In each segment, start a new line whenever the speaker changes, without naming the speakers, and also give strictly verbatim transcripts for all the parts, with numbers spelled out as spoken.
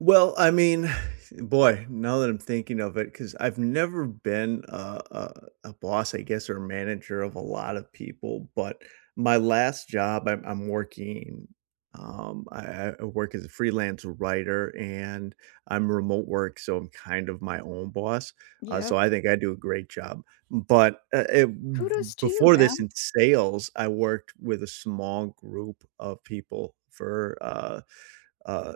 Well, I mean, boy, now that I'm thinking of it, 'cause I've never been a a a boss, I guess, or a manager of a lot of people, but my last job I'm I'm working, um I I I work as a freelance writer, and I'm remote work, so I'm, kind of, my own boss, uh,
Yep.
so I think I do a great job, but, uh, eh, b
Kudos to you
before this
man.
in sales, I worked with a small group of people for, uh uh,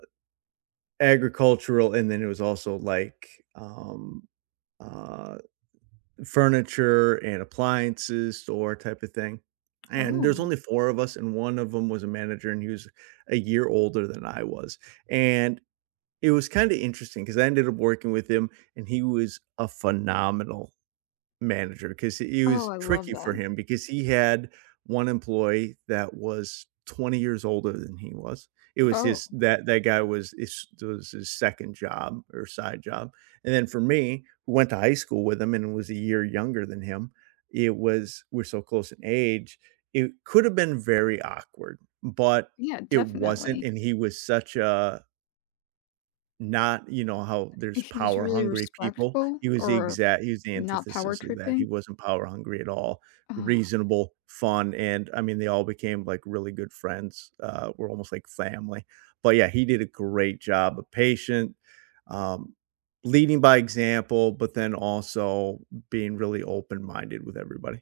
agricultural, and then it was also, like, um, uh, furniture and appliances or type of thing, and there's
Oh.
only four of us, and one of 'em was a manager, and he was a year older than I was, and it was, kinda, interesting 'cause I ended up working with him, and he was a phenomenal manager, 'cause he it
Oh,
was
I love
tricky for
that.
him, because he had one employee that was twenty years older than he was. It was
Oh.
his that that guy was is that was his second job or side job, and then for me, who went to high school with him and was a year younger than him, it was we're so close in age, it could have been very awkward, but
Yeah,
it wasn't,
definitely.
and he was such a not you know, how there's
He was
power
really
hungry people.
respectful
He was the
or
exact he was the
not power
antithesis of that, he
tripping?
wasn't power hungry at all,
Oh.
reasonable, fun, and I mean, they all became, like, really good friends, uh, we're almost, like, family but yeah, he did a great job, uh, patient, um, leading by example, but then also being really open-minded with everybody.